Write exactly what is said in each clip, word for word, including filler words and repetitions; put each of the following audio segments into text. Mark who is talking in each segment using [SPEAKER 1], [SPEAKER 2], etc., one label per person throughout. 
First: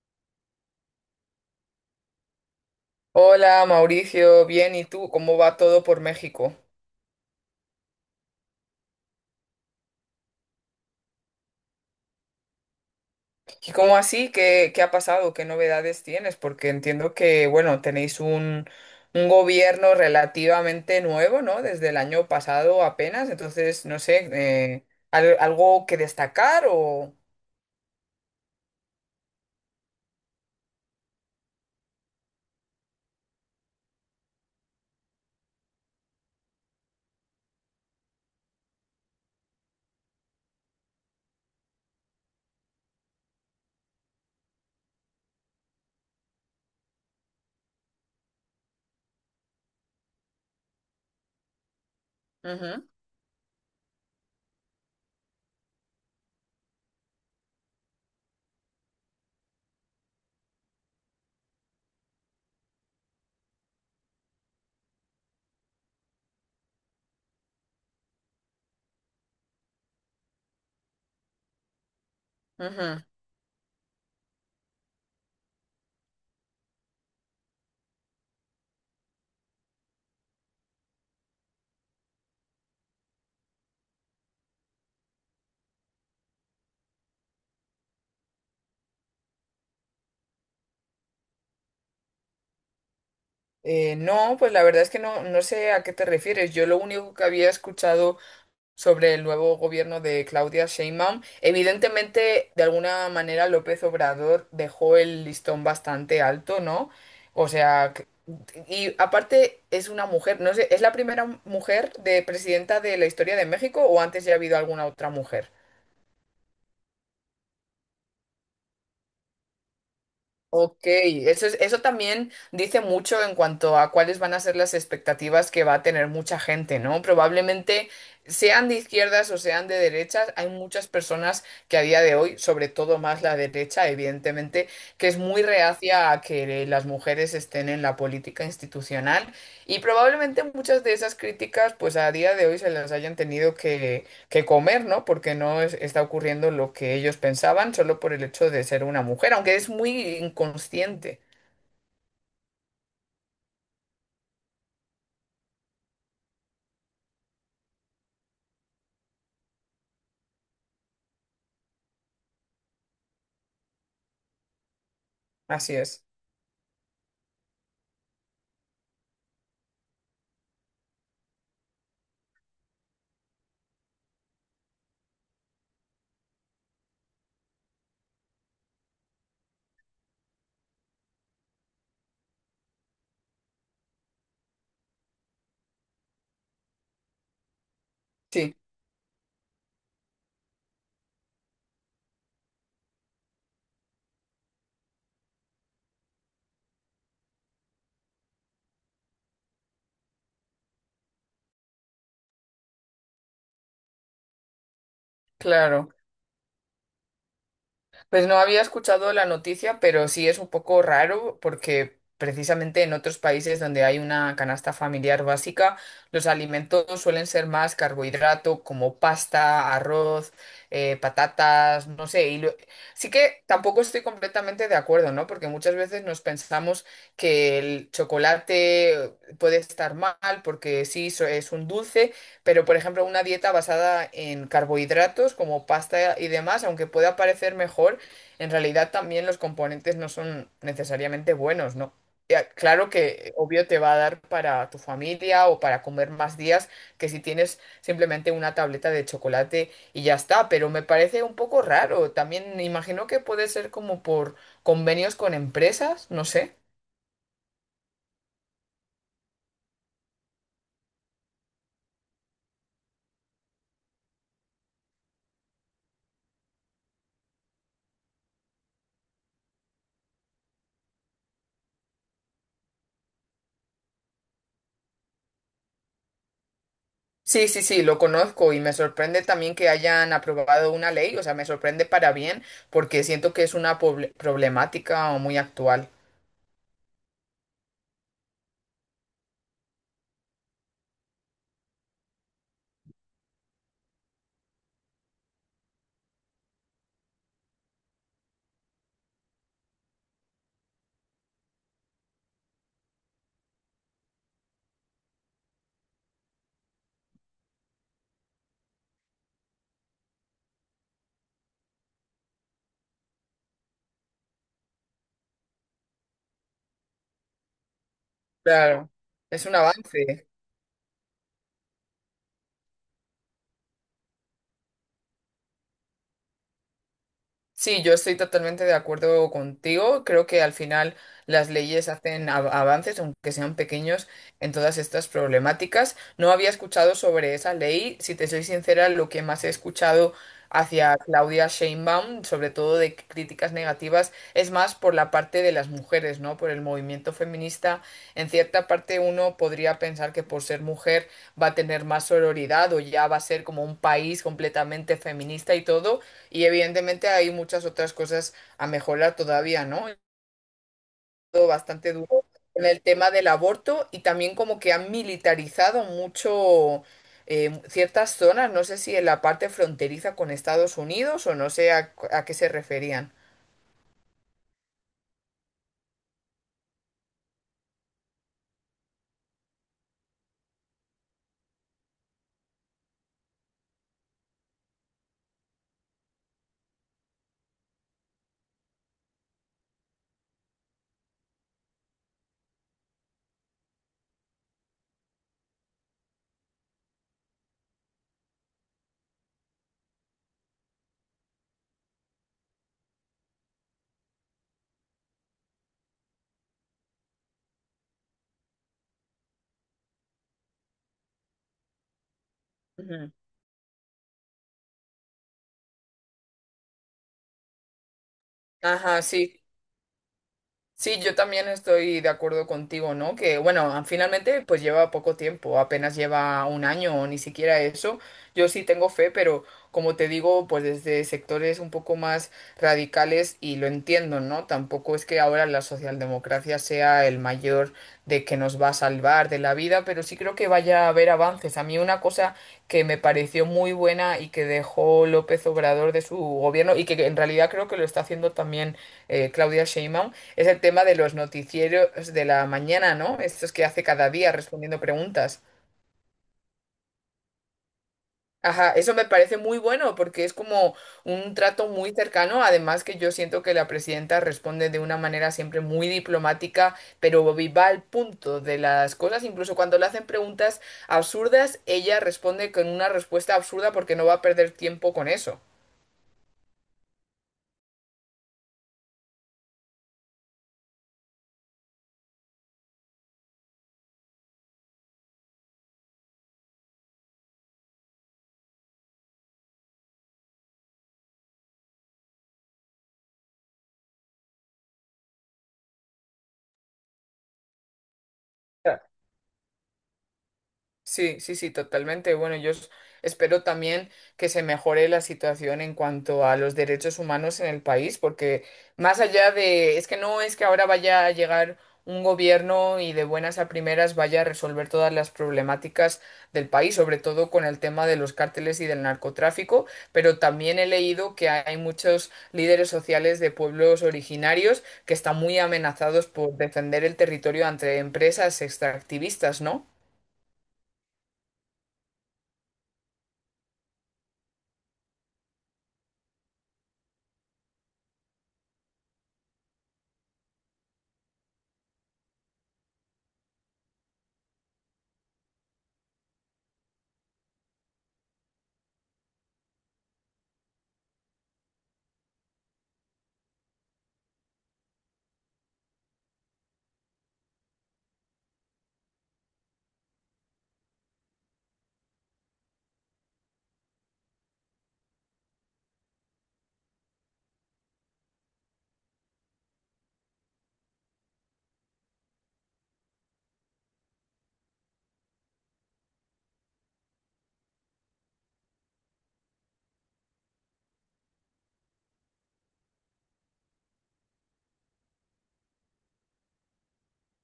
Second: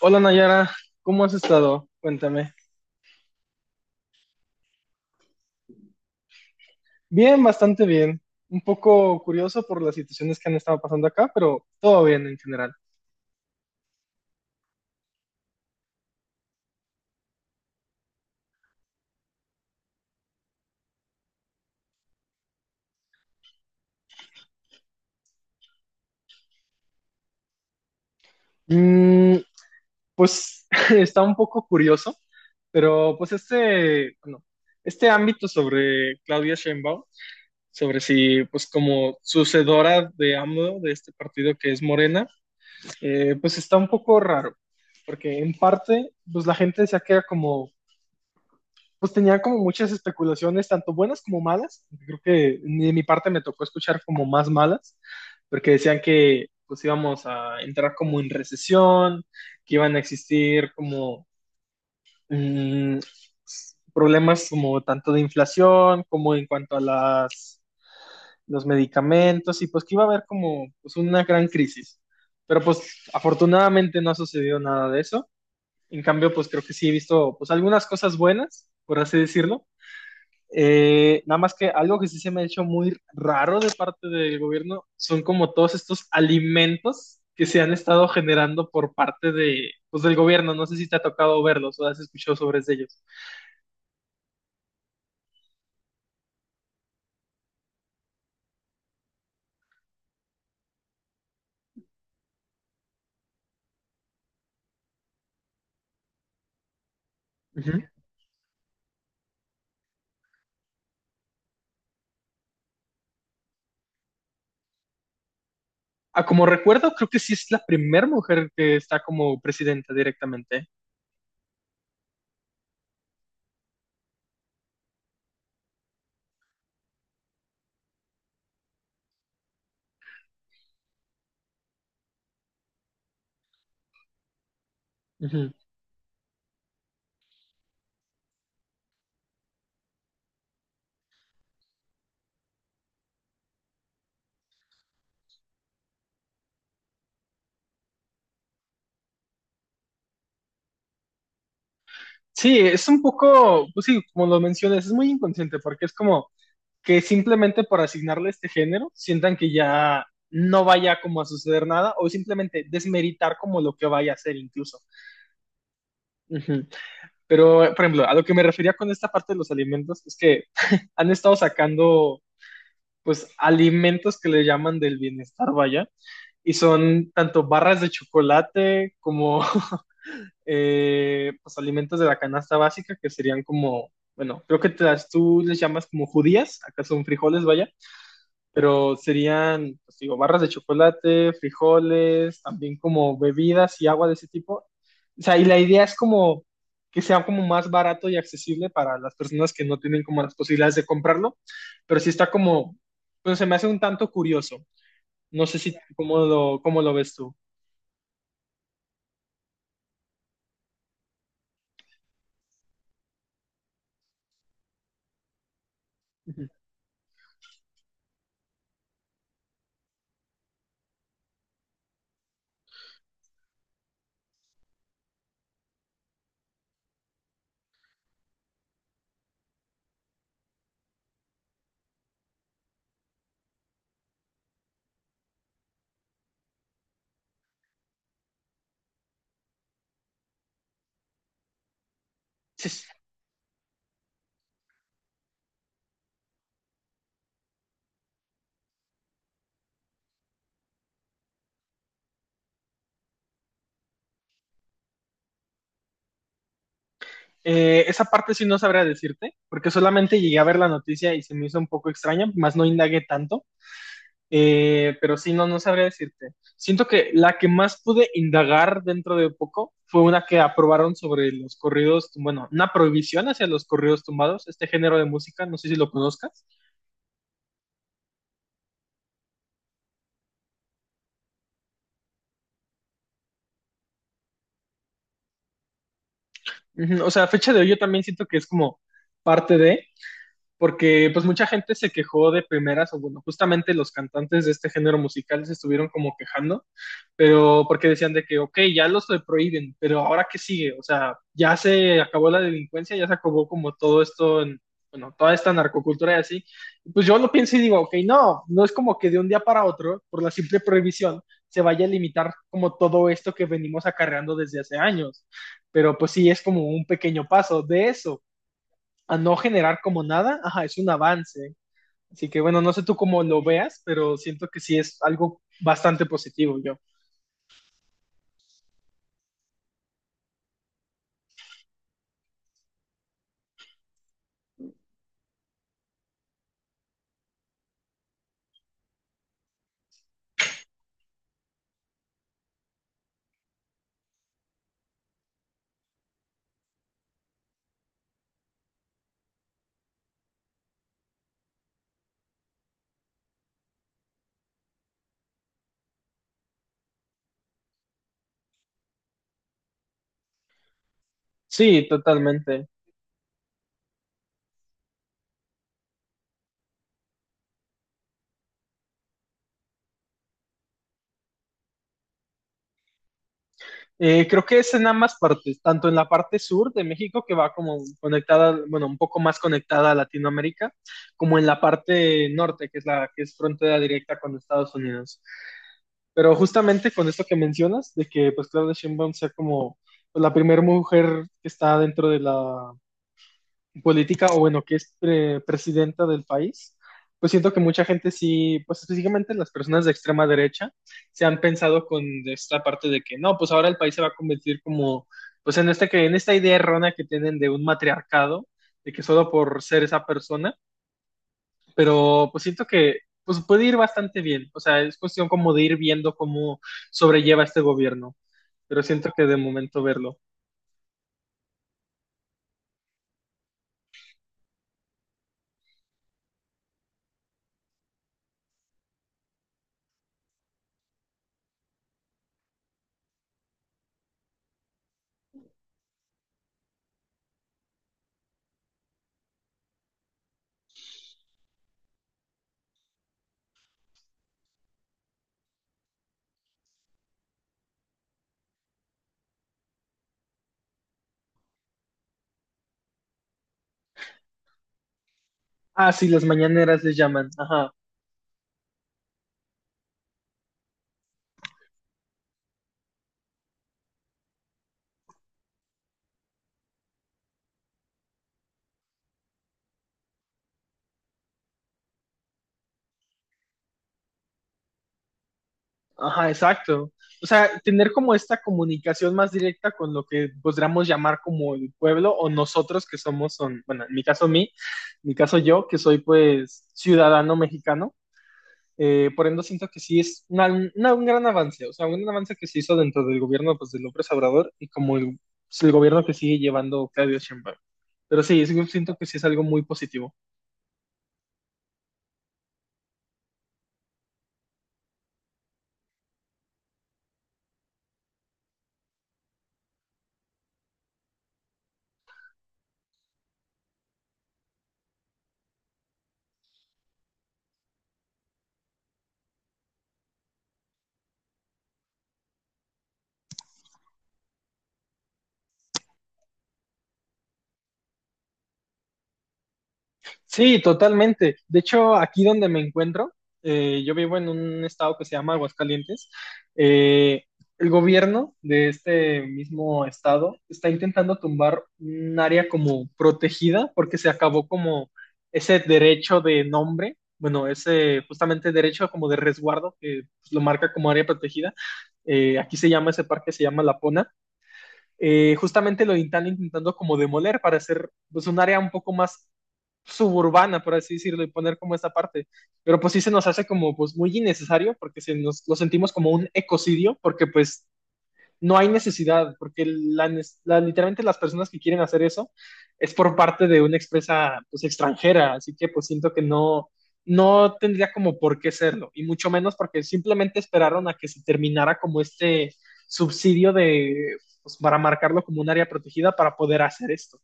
[SPEAKER 1] Hola Nayara, ¿cómo has estado? Cuéntame.
[SPEAKER 2] Hola Mauricio, bien, ¿y tú? ¿Cómo va todo por México?
[SPEAKER 1] Bien, bastante bien. Un poco curioso por las situaciones que han estado pasando acá, pero todo bien en general.
[SPEAKER 2] ¿Y cómo así? ¿Qué, qué ha pasado? ¿Qué novedades tienes? Porque entiendo que, bueno, tenéis un, un gobierno relativamente nuevo, ¿no? Desde el año pasado apenas, entonces, no sé, eh, ¿al- ¿algo que destacar o...?
[SPEAKER 1] Mm, pues está un poco curioso, pero pues este, bueno, este ámbito sobre Claudia Sheinbaum, sobre si pues como sucedora de A M L O, de este partido que es Morena, eh, pues está un poco raro, porque en parte pues la gente se queda como pues tenía como muchas especulaciones, tanto buenas como malas. Creo que
[SPEAKER 2] Ujú,
[SPEAKER 1] de mi parte me tocó escuchar como más malas, porque decían que pues íbamos a entrar como en recesión, que iban a existir como mm, problemas como tanto de inflación como en cuanto a las los medicamentos y pues que iba a haber como pues, una gran crisis. Pero
[SPEAKER 2] ujú.
[SPEAKER 1] pues afortunadamente no ha sucedido nada de eso. En cambio, pues creo que sí he visto pues algunas cosas buenas, por así decirlo, eh, nada más que algo que sí se me ha hecho muy raro de parte del gobierno son como todos estos alimentos que se han estado generando por parte de, pues, del gobierno. No sé si te ha tocado verlos o has escuchado sobre ellos.
[SPEAKER 2] Eh, no, pues la verdad es que no, no sé a qué te refieres. Yo lo único que había escuchado sobre el nuevo gobierno de Claudia Sheinbaum. Evidentemente, de alguna manera, López Obrador dejó el listón bastante alto, ¿no? O
[SPEAKER 1] Ujú.
[SPEAKER 2] sea, que- y aparte es una mujer, no sé, ¿es la primera mujer de presidenta de la historia de México o antes ya ha habido alguna otra mujer?
[SPEAKER 1] Ah, como recuerdo, creo que sí es la primera mujer que está como presidenta directamente.
[SPEAKER 2] Ok, eso es- eso también dice mucho en cuanto a cuáles van a ser las expectativas que va a tener mucha gente, ¿no? Probablemente sean de izquierdas o sean de derechas, hay muchas personas que a día de hoy, sobre todo más la derecha, evidentemente, que es muy
[SPEAKER 1] Ujú.
[SPEAKER 2] reacia a que las mujeres estén en la política institucional y probablemente muchas de esas críticas, pues a día de hoy se las hayan tenido que comer, ¿no? Porque no es- está ocurriendo lo que ellos pensaban solo por el hecho de ser una mujer, aunque es muy inconsciente.
[SPEAKER 1] Sí, es un poco, pues sí, como lo mencionas, es muy inconsciente porque es como que simplemente por asignarle este género sientan que ya no vaya como a suceder nada o simplemente desmeritar como lo que vaya a ser incluso.
[SPEAKER 2] Así es.
[SPEAKER 1] Ujú. Pero, por ejemplo, a lo que me refería con esta parte de los alimentos es que han estado sacando pues alimentos que le llaman del bienestar, vaya, y son tanto barras de chocolate como eh, pues alimentos de la canasta básica que serían como, bueno, creo que te las- tú les llamas como judías, acá son frijoles, vaya,
[SPEAKER 2] Sí,
[SPEAKER 1] pero serían, pues digo, barras de chocolate, frijoles, también como bebidas y agua de ese tipo. O sea, y la idea es como que sea como más barato y accesible para las personas que no tienen como las posibilidades de comprarlo, pero sí está como, pues se me hace un tanto curioso. No sé si,
[SPEAKER 2] claro.
[SPEAKER 1] ¿cómo lo, ¿cómo lo ves tú?
[SPEAKER 2] Pues no había escuchado la noticia, pero sí es un poco raro porque precisamente en otros países donde hay una canasta familiar básica, los
[SPEAKER 1] Ujú.
[SPEAKER 2] alimentos suelen ser más carbohidrato, como pasta, arroz, eh, patatas, no sé. Y lo- sí que tampoco estoy completamente de acuerdo, ¿no? Porque muchas veces nos pensamos que el chocolate puede estar mal porque sí, so- es un dulce. Pero, por ejemplo, una dieta basada en carbohidratos como pasta y demás, aunque pueda parecer mejor, en realidad también los componentes no son necesariamente buenos, ¿no? Ya,
[SPEAKER 1] Sí, sí.
[SPEAKER 2] claro que obvio te va a dar para tu familia o para comer más días que si tienes simplemente una tableta de chocolate y ya está, pero me parece un poco raro. También me imagino que puede ser como por convenios con empresas, no sé.
[SPEAKER 1] Eh, esa parte sí no sabría decirte, porque solamente llegué a ver la noticia y se me hizo un poco extraña, más no indagué tanto. Eh, pero sí, no, no sabría decirte. Siento que la que más pude indagar dentro de poco fue una que aprobaron sobre los corridos, bueno, una prohibición hacia los corridos tumbados, este género de música, no sé si lo conozcas.
[SPEAKER 2] Sí, sí, sí, lo conozco y me sorprende también que hayan aprobado una ley, o sea, me sorprende para bien porque siento que es una poble- problemática muy actual.
[SPEAKER 1] Ujú. O sea, a fecha de hoy yo también siento que es como parte de, porque pues mucha gente se quejó de primeras, o bueno, justamente los cantantes de este género musical se estuvieron como quejando pero porque decían de que, ok, ya los prohíben, pero ahora qué sigue, o sea, ya se acabó la delincuencia, ya se acabó como todo esto, en- bueno, toda esta narcocultura y así, pues yo lo pienso y digo, ok, no, no es como que de un día para otro, por la simple prohibición, se vaya a limitar como todo esto que venimos acarreando desde hace años, pero pues sí, es como un pequeño paso de eso,
[SPEAKER 2] Claro,
[SPEAKER 1] a no
[SPEAKER 2] es un
[SPEAKER 1] generar como
[SPEAKER 2] avance.
[SPEAKER 1] nada, ajá, es un avance, así que bueno, no sé tú cómo lo veas, pero siento que sí es algo bastante positivo, yo.
[SPEAKER 2] Sí, yo estoy totalmente de acuerdo contigo. Creo que al final las leyes hacen av- avances, aunque sean pequeños, en todas estas problemáticas. No había escuchado sobre esa ley. Si te soy sincera, lo que más he escuchado hacia Claudia Sheinbaum, sobre todo de críticas negativas, es más por la parte de las mujeres, ¿no? Por el movimiento feminista. En cierta parte uno podría pensar que por ser mujer va a tener más sororidad o ya va a ser como un país completamente feminista y todo y evidentemente hay muchas otras cosas a mejorar todavía, ¿no? Todo
[SPEAKER 1] Sí,
[SPEAKER 2] bastante duro en
[SPEAKER 1] totalmente.
[SPEAKER 2] el tema del aborto y también como que han militarizado mucho eh, ciertas zonas, no sé si en la parte fronteriza con Estados Unidos o no sé a, a qué se referían.
[SPEAKER 1] Eh, creo que es en ambas partes, tanto en la parte sur de México, que va como conectada, bueno, un poco más conectada a Latinoamérica, como en la parte norte, que es la que es frontera directa con Estados Unidos. Pero justamente con esto que mencionas, de que pues Claudia Sheinbaum sea como pues, la primera mujer que está dentro de la política o bueno, que es eh, presidenta del país, pues siento que mucha gente sí, pues específicamente las personas de extrema derecha, se han pensado con esta parte de que no, pues ahora el país se va a convertir como, pues en, este, que, en esta idea errónea que tienen de un matriarcado, de que solo por ser esa persona, pero pues siento que
[SPEAKER 2] Ujú.
[SPEAKER 1] pues puede ir bastante bien, o sea, es cuestión como de ir viendo cómo sobrelleva este gobierno, pero
[SPEAKER 2] Ajá,
[SPEAKER 1] siento que de
[SPEAKER 2] sí.
[SPEAKER 1] momento verlo.
[SPEAKER 2] Sí, yo también estoy de acuerdo contigo, ¿no? Que bueno, finalmente pues lleva poco tiempo, apenas lleva un año o ni siquiera eso. Yo sí tengo fe, pero como te digo, pues desde sectores un poco más radicales y lo entiendo, ¿no? Tampoco es que ahora la socialdemocracia sea el mayor de que nos va a salvar de la vida, pero sí creo que vaya a haber avances. A mí una cosa que me pareció muy buena y que dejó López Obrador de su gobierno y que en realidad creo que lo está haciendo también eh, Claudia Sheinbaum es el tema de los noticieros de la mañana, ¿no? Estos que hace cada día respondiendo preguntas.
[SPEAKER 1] Ah, sí, las mañaneras les llaman, ajá.
[SPEAKER 2] Ajá, eso me parece muy bueno porque es como un trato muy cercano, además que yo siento que la presidenta responde de una manera siempre muy diplomática, pero va al punto de las cosas, incluso cuando le hacen preguntas absurdas, ella responde con una respuesta absurda porque no va a perder tiempo con eso.
[SPEAKER 1] Ajá, exacto. O sea, tener como esta comunicación más directa con lo que podríamos llamar como el pueblo o nosotros que somos, son, bueno, en mi caso mí, en mi caso yo, que soy pues ciudadano mexicano, eh, por ende siento que sí es una- una- un gran avance, o sea, un gran avance que se hizo dentro del gobierno pues de López Obrador y como el, el gobierno que sigue llevando Claudio Sheinbaum. Pero sí, es- yo siento que sí es algo muy positivo.
[SPEAKER 2] Sí, sí, sí, totalmente. Bueno, yo s- espero también que se mejore la situación en cuanto a los derechos humanos en el país, porque más allá de, es que no es que ahora vaya a llegar un gobierno y de buenas a primeras vaya a resolver todas las problemáticas del país, sobre todo con el tema de los cárteles y del narcotráfico, pero también he leído que hay muchos líderes sociales de pueblos originarios que están muy amenazados por defender el territorio ante empresas extractivistas, ¿no?
[SPEAKER 1] Sí, totalmente. De hecho, aquí donde me encuentro, eh, yo vivo en un estado que se llama Aguascalientes. Eh, el gobierno de este mismo estado está intentando tumbar un área como protegida porque se acabó como ese derecho de nombre, bueno, ese justamente derecho como de resguardo que pues, lo marca como área protegida. Eh, aquí se llama ese parque, se llama La Pona. Eh, justamente lo están intentando como demoler para hacer pues, un área un poco más suburbana, por así decirlo, y poner como esta parte. Pero pues sí se nos hace como pues muy innecesario porque se nos, lo sentimos como un ecocidio porque pues no hay necesidad, porque la, la, literalmente las personas que quieren hacer eso es por parte de una expresa pues, extranjera, así que pues siento que no, no tendría como por qué serlo, y mucho menos porque simplemente esperaron a que se terminara como este subsidio de, pues, para marcarlo como un área protegida para poder hacer esto.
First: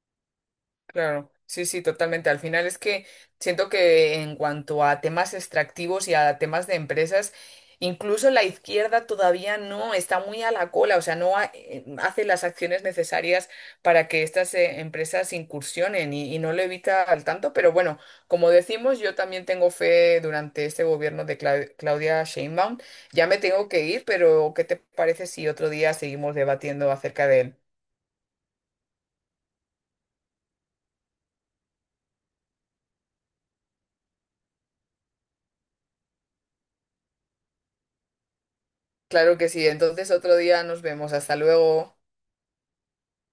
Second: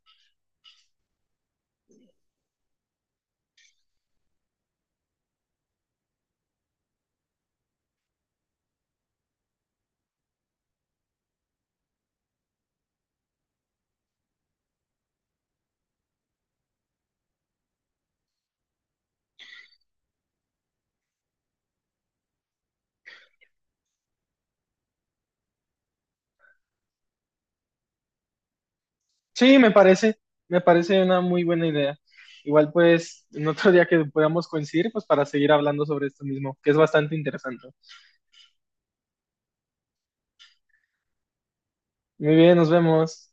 [SPEAKER 2] Claro, sí, sí, totalmente. Al final es que siento que en cuanto a temas extractivos y a temas de empresas, incluso la izquierda todavía no está muy a la cola, o sea, no ha- eh, hace las acciones necesarias para que estas eh, empresas incursionen y, y no lo evita al tanto. Pero bueno, como decimos, yo también tengo fe durante este gobierno de Cla- Claudia Sheinbaum. Ya me tengo que ir, pero ¿qué te parece si otro día seguimos debatiendo acerca de él?
[SPEAKER 1] Sí, me parece, me parece una muy buena idea. Igual pues en otro día que podamos coincidir, pues para seguir hablando sobre esto mismo, que es bastante interesante.
[SPEAKER 2] Claro que sí, entonces otro día nos vemos. Hasta luego.
[SPEAKER 1] Muy bien, nos vemos.